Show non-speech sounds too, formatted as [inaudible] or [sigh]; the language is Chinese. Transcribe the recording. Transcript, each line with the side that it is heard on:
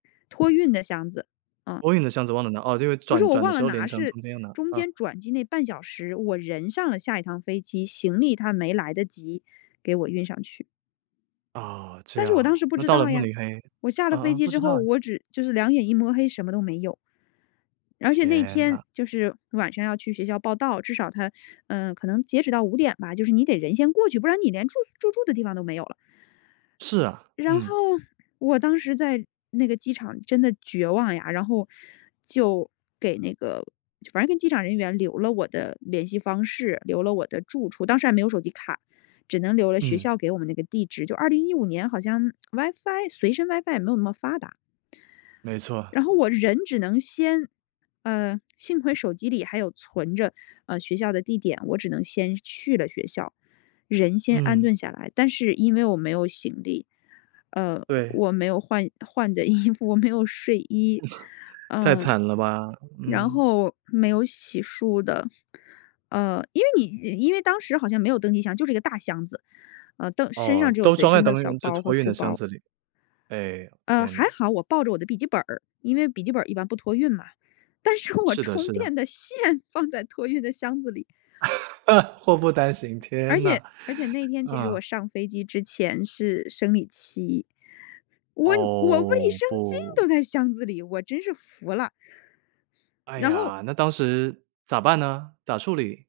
left: 托运的箱子，嗯。
right: 托运的箱子忘了拿，哦，就
left: 不是
right: 转
left: 我
right: 转的
left: 忘
right: 时
left: 了
right: 候联
left: 拿，
right: 程
left: 是
right: 中间拿，
left: 中
right: 嗯。
left: 间转机那半小时，我人上了下一趟飞机，行李它没来得及给我运上去。
right: 啊，这
left: 但是我当
right: 样，
left: 时不
right: 那
left: 知
right: 到了
left: 道
right: 慕
left: 呀，
right: 尼黑
left: 我下
right: 呃，
left: 了飞
right: 呃，
left: 机
right: 不
left: 之
right: 知道
left: 后，
right: 诶。
left: 我只就是两眼一抹黑什么都没有。而且那
right: 天
left: 天
right: 呐。
left: 就是晚上要去学校报到，至少它，呃，可能截止到5点吧，就是你得人先过去，不然你连住宿住住的地方都没有了。
right: 是啊，
left: 然后
right: 嗯。
left: 我当时在那个机场真的绝望呀，然后就给那个反正跟机场人员留了我的联系方式，留了我的住处，当时还没有手机卡，只能留了学
right: 嗯。
left: 校给我们那个地址，就2015年好像 [tsk] WiFi 随身 WiFi 也没有那么发达。
right: 没错。
left: 然后我人只能先嗯，幸亏手机里还有存着，呃，学校的地点，我只能先去了学校，人先安
right: 嗯。
left: 顿下来。但是因为我没有行李，呃，
right: 对。
left: 我没有换换的衣服，我没有睡衣，
right: [chuckles] 太
left: 呃，
right: 惨了吧，
left: 然
right: 嗯。
left: 后没有洗漱的。呃，因为你因为当时好像没有登机箱，就是一个大箱子，呃，登身上
right: 哦，
left: 只有
right: 都
left: 随
right: 装在
left: 身的
right: 登
left: 小
right: 运就
left: 包
right: 托
left: 和
right: 运
left: 书
right: 的箱
left: 包。
right: 子里，唉呦，
left: 呃，
right: 天
left: 还
right: 呐。
left: 好，我抱着我的笔记本儿，因为笔记本儿一般不托运嘛，但是我
right: 是的
left: 充
right: 是的。
left: 电的线放在托运的箱子里。
right: [laughs] 祸不单行，
left: 而
right: 天呐。
left: 且而且那天其实
right: 嗯。
left: 我上飞机之前是生理期，我我卫
right: 哦，
left: 生巾
right: 不。
left: 都在箱子里，我真是服了。
right: 哎
left: 然后
right: 呀，那当时，咋办呢，咋处理？